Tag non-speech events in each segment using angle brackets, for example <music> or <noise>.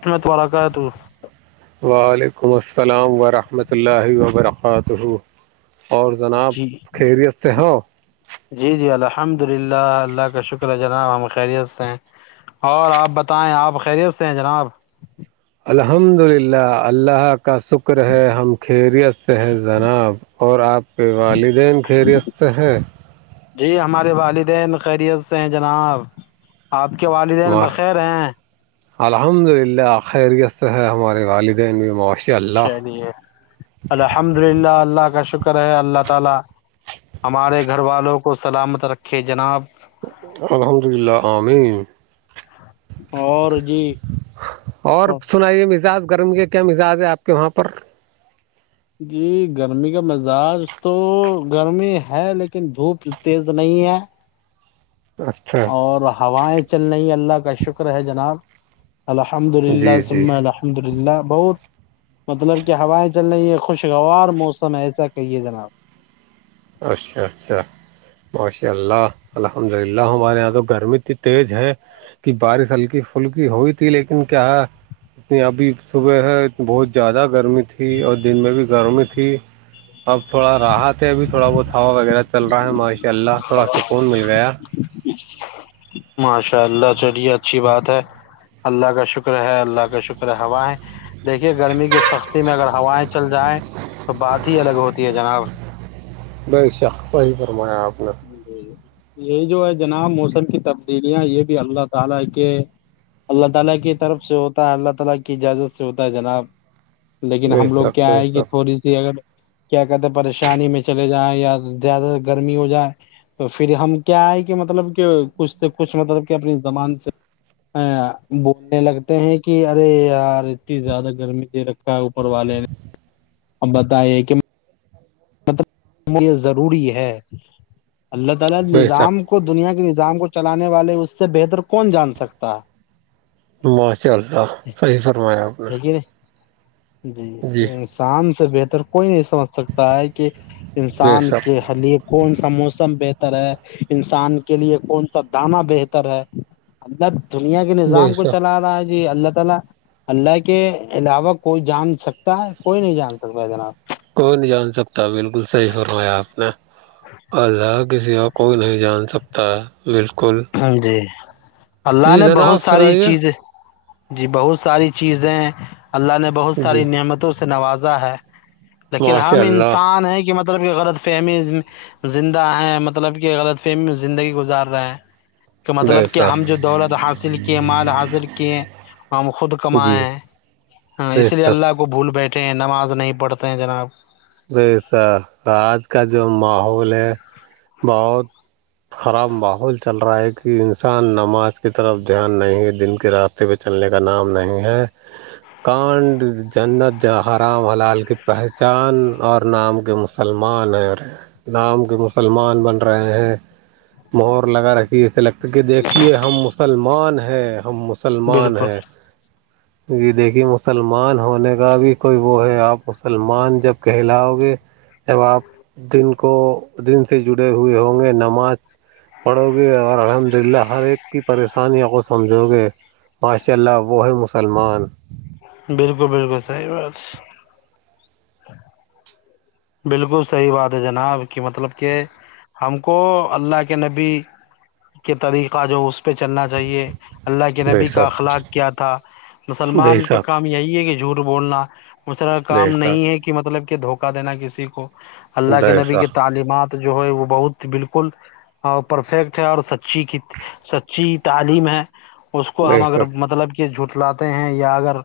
اس میں تارا تو وعلیکم السلام ورحمۃ اللہ وبرکاتہ اور جناب جی خیریت سے ہو جی جی الحمد للہ اللہ کا شکر ہے جناب ہم خیریت سے ہیں اور آپ بتائیں آپ خیریت سے ہیں جناب الحمد للہ اللہ کا شکر ہے ہم خیریت سے جناب اور آپ کے والدین خیریست ہیں جی ہمارے والدین خیریت سے ہیں جناب آپ کے والدین ماشاء بخیر ہیں الحمد للہ خیریتر ہے ہمارے والدین بھی معاشر الحمدللہ اللہ کا شکر ہے اللہ تعالی ہمارے گھر والوں کو سلامت رکھے جناب الحمد للہ آمںن اور جی اور سنائیے مزاج گرمی کے کیا مزاج ہے آپ کے وہاں پر جی گرمی کا مزاج تو گرمی ہے لیکن دھوپ تیز نہیں ہے اچھا اور ہوائیں چل رہی ہے اللہ کا شکر ہے جناب الحمد جی للہ جی سمہ الحمد للہ بہت مطلب کہ ہوائیں چل رہ یہ خوشگوار موسم ہے ایسا کہیے جناب اچھا اچھا ماشاء اللہ الحمد للہ ہمارے یہاں تو گرمی اتنی تیز ہے کہ بارش ہلکی پلکی ہوئی تھی لیکن کیا اتنی ابھی صبح ہے تو بہت زیادہ گرمی تھی اور دن میں بھی گرمی تھی اب تھوڑا راہت ہے ابھی تھوڑا بہت ہوا وغیرہ چل رہا ہے ماشاء اللہ تھوڑا سکون مل گیا ماشاء اللہ چلیے اچھی بات ہے اللہ کا شکر ہے اللہ کا شکر ہے ہوائیں دیکھیے گرمی کی سستی میں اگر ہوائیں چل جائیں تو بات ہی الگ ہوتی ہے جناب بےشک صحیح فرمایا آپ نے جی یہ جو ہے جناب موسم کی تبدیلیاں یہ بھی اللہ تعالی کے اللہ تعالی کی طرف سے ہوتا ہے اللہ تعالی کی اجازت سے ہوتا ہے جناب لیکن بے ہم لوگ شک کیا بے ہے کہ شک تھوڑی سی اگر کیا کہتے ہیں پریشانی میں چلے جائیں یا زیادہ گرمی ہو جائے تو پھر ہم کیا آئے کہ مطلب کہ کچھ سے کچھ مطلب کہ اپنی زبان سے بولنے لگتے ہیں کہ ارے یار اتنی زیادہ گرمی دے رکھا ہے اوپر والے نے اب بتائیے کہ یہ ضروری ہے اللہ تعالی بے نظام شک کو دنیا کے نظام کو چلانے والے اس سے بہتر کون جان سکتا ہے ماشاء اللہ صحیح فرمایا آپ نے لیکن جی تو ان جی کی شان سے بہتر کوئی نہیں سمجھ سکتا ہے کہ بے انسان شک کے کے لیے کون سا موسم بہتر ہے انسان کے لیے کون سا دانا بہتر ہے اللہ دنیا کے بے نظام کو شک چلا رہا ہے جی اللہ تعالی اللہ کے علاوہ کوئی جان سکتا ہے کوئی نہیں جان سکتا جناب کوئی نہیں جان سکتا بالکل صحیح فرمایا آپ نے اللہ کے سوا کوئی نہیں جان سکتا ہے بالکل جی اللہ جی نے جناب بہت ساری سنائیے چیزیں جی بہت ساری چیزیں اللہ نے بہت جی ساری نعمتوں سے نوازا ہے لیکن ماشاء ہم اللہ انسان ہیں کہ مطلب مطلب کہ غلط فہمی زندہ ہیں مطلب کہ غلط فہمی میں زندگی گزار رہے ہیں کہ بے مطلب کہ ہم شک جو دولت حاصل کیے مال حاصل کیے ہم خود جی کمائے ہاں بے اس لیے شک اللہ کو بھول بیٹھے ہیں نماز نہیں پڑھتے ہیں جناب ویسا آج کا جو ماحول ہے بہت خراب ماحول چل رہا ہے ایک کہ انسان نماز کی طرف دھیان نہیں ہے دین کے راستے پہ چلنے کا نام نہیں ہے کانڈ جنت جہ ہرام ہلال کی پہچان اور نام کے مسلمان ہیں اور نام کے مسلمان بن رہے ہیں محہر لگا رہتی ہےالگ تو کہ دیکھیے ہم مسلمان ہیں ہم مسلمان بالکل ہیں جی دیکھیے مسلمان ہونے کا بھی کوئی وہ ہے آپ مسلمان جب کہلاؤ گے جب آپ دن کو دن سے جڑے ہوئے ہوں گے نماز پڑھو گے اور الحمد للہ ہر ایک کی پریشانیوں کو سمجھو گے ماشاء اللہ وہ ہے مسلمان بالکل بالکل صحیح بات بالکل صحیح بات ہے جناب کہ مطلب کہ ہم کو اللہ کے نبی کے طریقہ جو اس پہ چلنا چاہیے اللہ کے بے نبی کا شک اخلاق کیا تھا بے مسلمان کا شک کام یہی ہے کہ جھوٹ بولنا اس طرح بے کام شک نہیں ہے کہ مطلب کہ دھوکہ دینا کسی کو اللہ کے بے نبی کی شک تعلیمات جو ہے وہ بہت بالکل اور پرفیکٹ ہے اور سچی سچی تعلیم ہے اس کو بے ہم اگر شک مطلب کہ جٹ لاتے ہیں یا اگر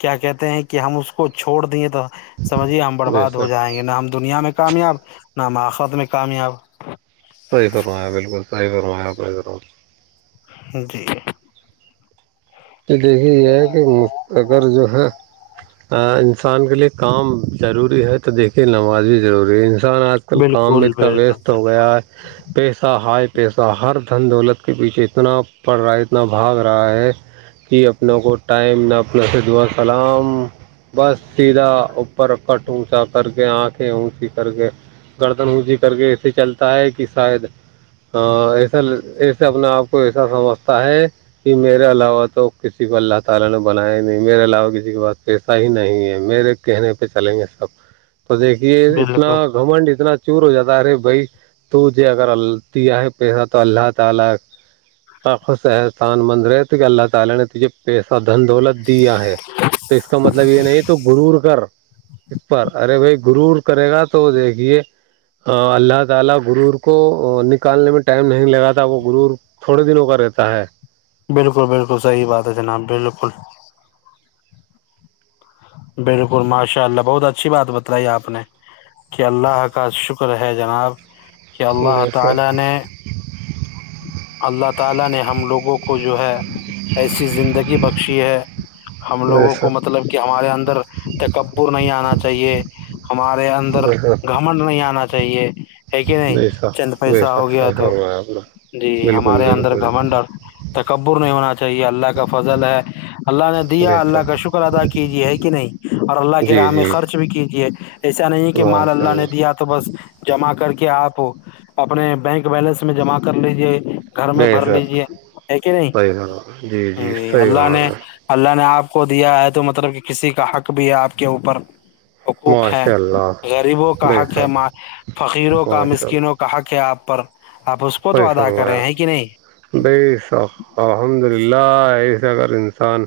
کیا کہتے ہیں کہ ہم اس کو چھوڑ دیے تو سمجھیے ہم بے برباد ہو شک جائیں گے نہ ہم دنیا میں کامیاب نہ ہم آخت میں کامیاب صحی فرمایا بالکل صحی فرمایا <inaudible> یہ دیکھیے یہ ہے کہ اگر جو ہے انسان کے لیے کام ضروری ہے تو دیکھیے نماز بھی ضروری ہے انسان آج آج کل کام بھی بالکل اتنا بالکل ویسٹ صحیح ہو گیا ہے پیسہ ہائے پیسہ ہر دھن دولت کے پیچھے اتنا پڑ رہا ہے اتنا بھاگ رہا ہے کہ اپناوں کو ٹائم نہ اپنا سے دعا سلام بس سیدھا اوپر کٹ اونچا کر کے آنکھیں اونسیی کر کے گردن ہوجی کر کے ایسے چلتا ہے کہ شاید ایسا ایسے اپنے آپ کو ایسا سمجھتا ہے کہ میرے علاوہ تو کسی کو اللہ تعالی نے بنایا ہی نہیں میرے علاوہ کسی کے پاس پیسہ ہی نہیں ہے میرے کہنے پہ چلیں گے سب تو دیکھیے اتنا بالکل گھمنڈ اتنا چور ہو جاتا ہے ارے بھائی دو سے اگر غلطی ائے بہا تو اللہ تعالی حسین مند رہتے کہ اللہ تعالی نے جھ پیسہ دھن دولت دیا ہے تو اس کا مطلب یہ نہیں تو رور کر اس پر ارے بھائی گر کرے گا تو دیکھیے ا اللہ تعالی غرور کو نکالنے میں ٹائم نہیں لگا تھا وہ غرور تھوڑے دنوں کا رہتا ہے بالکل بالکل صحی بات ہے جناب بالکل بالکل ماشاء اللہ بہت اچھی بات بتلائی آپ نے کہ اللہ کا شکر ہے جناب کہ اللہ بے شک تعالی نے اللہ تعالی نے ہم لوگوں کو جو ہے ایسی زندگی بخشی ہے ہم بے لوگوں کو شک مطلب کہ ہمارے اندر تکبر نہیں آنا چاہیے ہمارے اندر بے شک گھمنڈ نہیں آنا چاہیے ہے کہ نہیں بے چند شک پیسہ بے ہو شک گیا صحیح تو فرمایا آپ نے جی بالکل ہمارے اندر بالکل گھمنڈر تکبر نہیں ہونا چاہیے اللہ کا فضل ہے اللہ نے دیا بے اللہ شک کا شکر ادا کیجیے ہے کہ نہیں اور اللہ کے جی راہ میں جی خرچ بھی کیجیے ایسا نہیں کہ مال اللہ نے دیا تو بس جمع کر کے آپ اپنے بینک بیلنس میں جمع کر لیجیے گھر میں بے بھر شک لیجے ہے کہ نہیں صحیح فرمایا جی صحیح اللہ نے فرمایا اللہ نے آپ کو دیا ہے تو مطلب کہ کسی کا حق بھی ہے آپ کے اوپر حقوق ہے ماشاء اللہ غریبوں کا بے حق ہے شک ماں فقیروں کا ماشاء مسکینوں کا کہا کیا آپ پر آپ اس کو تو سئی ادا کریں سرمایا ہیں کہ نہیں ب الحمد للہ ایس اگر انسان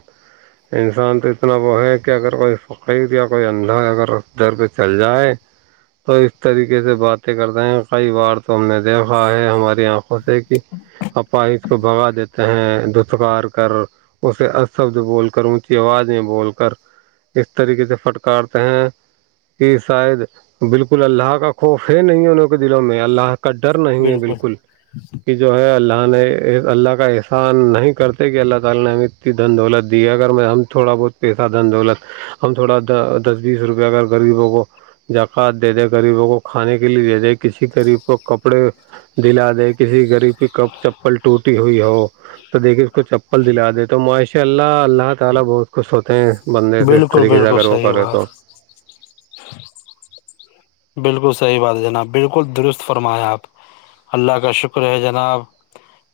انسان تو اتنا وہ ہے کہ اگر کوئی فقیر یا کوئی اندھا اگر اس ڈر پہ چل جائے تو اس طریقے سے باتیں کرتے ہیں کئی بار تو ہم نے دیکھا ہے ہمارے آنکھوں سے کہ اپا اس کو بھگا دیتے ا دستکار کر اس شبد بول کر اونچی آوازیں بول کر اس طریقے سے فھٹکارتے ہیں کہ شاید بالکل اللہ کا خوف ہے نہیں انوں کے دلوں میں اللہ کا ڈر نہیں ہے بالکل کہ جو ہے اللہ نے اللہ کا احسان نہیں کرتے کہ اللہ تعالی نے ہمیں اتنی دندولت دی ہے اگر میں تھوڑا بہت پیسہ دند دولت ہم تھوڑا دس بیس روپیہ اگر غریبوں کو زکواۃ دے دے غریبوں کو کھانے کے لیے دے دے کسی غب کو کپڑے دلا د کسی ریب پ کب چپل ٹوٹی ہوئی ہو تو دیکے اس کو چپل تو دلا دے تو ماشاء اللہ اللہ تعالی بہت خوش ہوتے ہیں بندے سے اس بالکل طریقے سے بالکل اگر وہ صحیح کرے بات تو <inaudible> <inaudible> بالکل صحیح بات ہے جناب بالکل درست فرمائیاں آپ اللہ کا شکر ہے جناب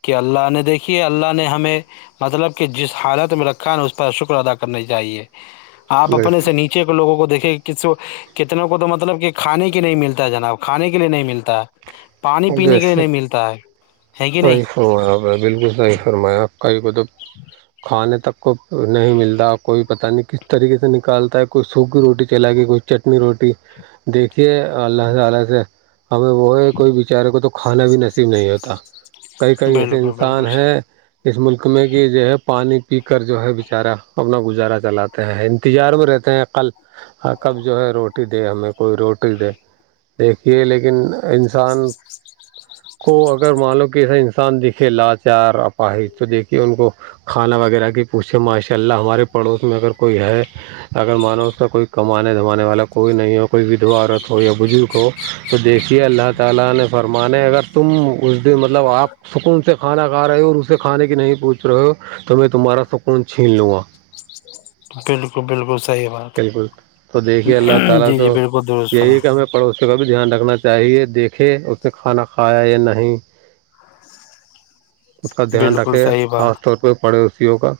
کہ اللہ نے دیکھی ہے اللہ نے ہمیں مطلب کہ جس حالت میں رکھا ہے نا اس پر شکر ادا کرنی چاہیے آپ اپنے سے نیچے کے لوگوں کو دیکھے ک کتنے کو تو مطلب کہ کھانے کے نہیں ملتا ہے جناب کھانے کے لیے نہیں ملتا پانی پینے کے لیے نہیں ملتا ہے ہے کہ نہیں ہپ بالکل صح فرمایاں کہیں پہ تو آنے تک کو نہیں ملتا کوئی پتا نہیں کس طریقے سے نکالتا ہے کوئی سوکھی روٹی کھلا کے کوئی چٹنی روٹی دیکھیے اللہ تعالی سے ہمیں وہ ہے کوئی بچار کو تو کھانا بھی نصیب نہیں ہوتا کئی کئی ایسے بالکل انسان بالکل ہیں اس ملک میں کہ جو ہے پانی پی کر جو ہے بیچارا اپنا گزارا چلاتے ہیں تجار میں رہتے ہیں کل کب جو ہے روٹی دے ہمیں کوئی روٹی دے دیکھیے لیکن انسان کو اگر معلوم کیسا انسان دکھے لاچار اپاہ تو دیکھیے ان کو کھانا وغیرہ کی پوچھیں ماشاء اللہ ہمارے پڑوس میں اگر کوئی ہے اگر مانو اس کا کوئی کمانے دمانے والا کوئی نہیں ہو کوئی ودھو عورت ہو یا بزرگ ہو تو دیکھیے اللہ تعالی نے فرمانے اگر تم اس دن مطلب آپ سکون سے کھانا کھا رہے ہو اور اسے کھانے کی نہیں پوچھ رہے ہو تو میں تمہارا سکون چھین لوں گا بالکل بالکل صحیح بات بالکل تو دیکھیے اللہ تعالی جی تو جی بالکل درست یہی فرما ہے کہ ہمیں پڑوسی کا بھی دھیان رکھنا چاہیے دیکھے اس نے کھانا کھایا یا نہیں اس کا دھیان بالکل رکھے گا صحیح بات خاص طور پہ پڑوسیوں کا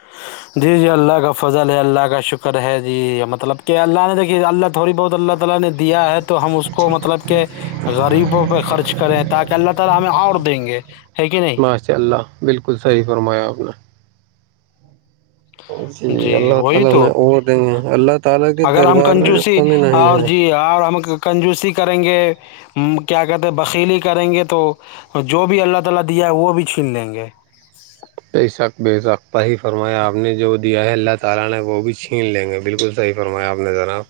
<inaudible> <inaudible> جی جی اللہ کا فضل ہے اللہ کا شکر ہے جی مطلب کہ اللہ نے دیکھیے اللہ تھوڑی بہت اللہ تعالی نے دیا ہے تو ہم اس کو مطلب کہ غریبوں پہ خرچ کریں تاکہ اللہ تعالی ہمیں اور دیں گے ہے کہ نہیں <unintelligible> ماشاء اللہ بالکل صحیح فرمایا آپ نے جی اللہ وہی تعالی تو ہمیں اور دیں گے اللہ تعالی کے اگر ہم دربار میں جو کنجوسی کمی نہیں اور ہے جی اور ہم کنجوسی کریں گے کیا کہتے ہیں بکیلی کریں گے تو جو بھی اللہ تعالی دیا ہے وہ بھی چھین لیں گے بے شک بے سق پہ ہی فرمایا آپ نے جو دیا ہے اللہ تعالی نے وہ بھی چھین لیں گے بالکل صحیح فرمایا آپ نے زرا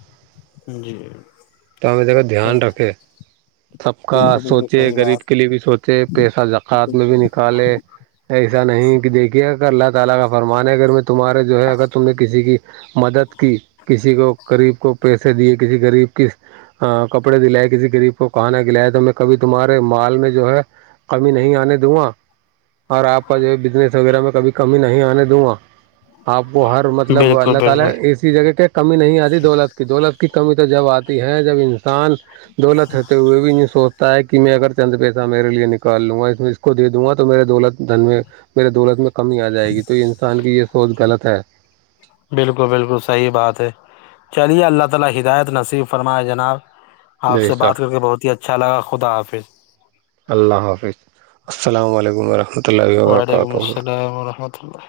جی تو ہمیں دیکھا دھیان رکھے سب کا بالکل بالکل سوچے صحیح غریب بات کے لیے بھی سوچے پیسہ زکوۃ میں بھی نکالے ایسا نہیں کہ دیکھیے اگر اللہ تعالی کا فرمان ہے اگر میں تمہارے جو ہے اگر تم نے کسی کی مدد کی کسی کو غریب کو پیسے دیے کسی غریب کس کپڑے دلائے کسی غریب کو کہانا دلیا تو میں کبھی تمہارے مال میں جو ہے کمی نہیں آنے دوں گا اور آپ کا جو ہے بزنس وغیرہ میں کبھی کمی نہیں آنے دوں گا آپ کو ہر مطلب بالکل اللہ تعالی بالکل ایسی جگہ کے کمی نہیں آتی دولت کی دولت کی کمی تو جب آتی ہیں جب انسان دولت ہوتے ہوئے بھی نہیں سوچتے تا ہے کہ میں اگر چند پیسہ میرے لیے نکال لوں گا اس میں اس کو دے دوں گا تو میرے دولت دھن میں میرے دولت میں کمی آ جائے گی تو انسان کی یہ سوچ غلط ہے <unintelligible> آپ بے سے بات شک کر کے بہت ہی اچھا لگا خدا حافظ اللہ حافظ السلام علیکم رحمۃ اللہ وعلیکم وبرکاتہ السلام ورحمۃ اللہ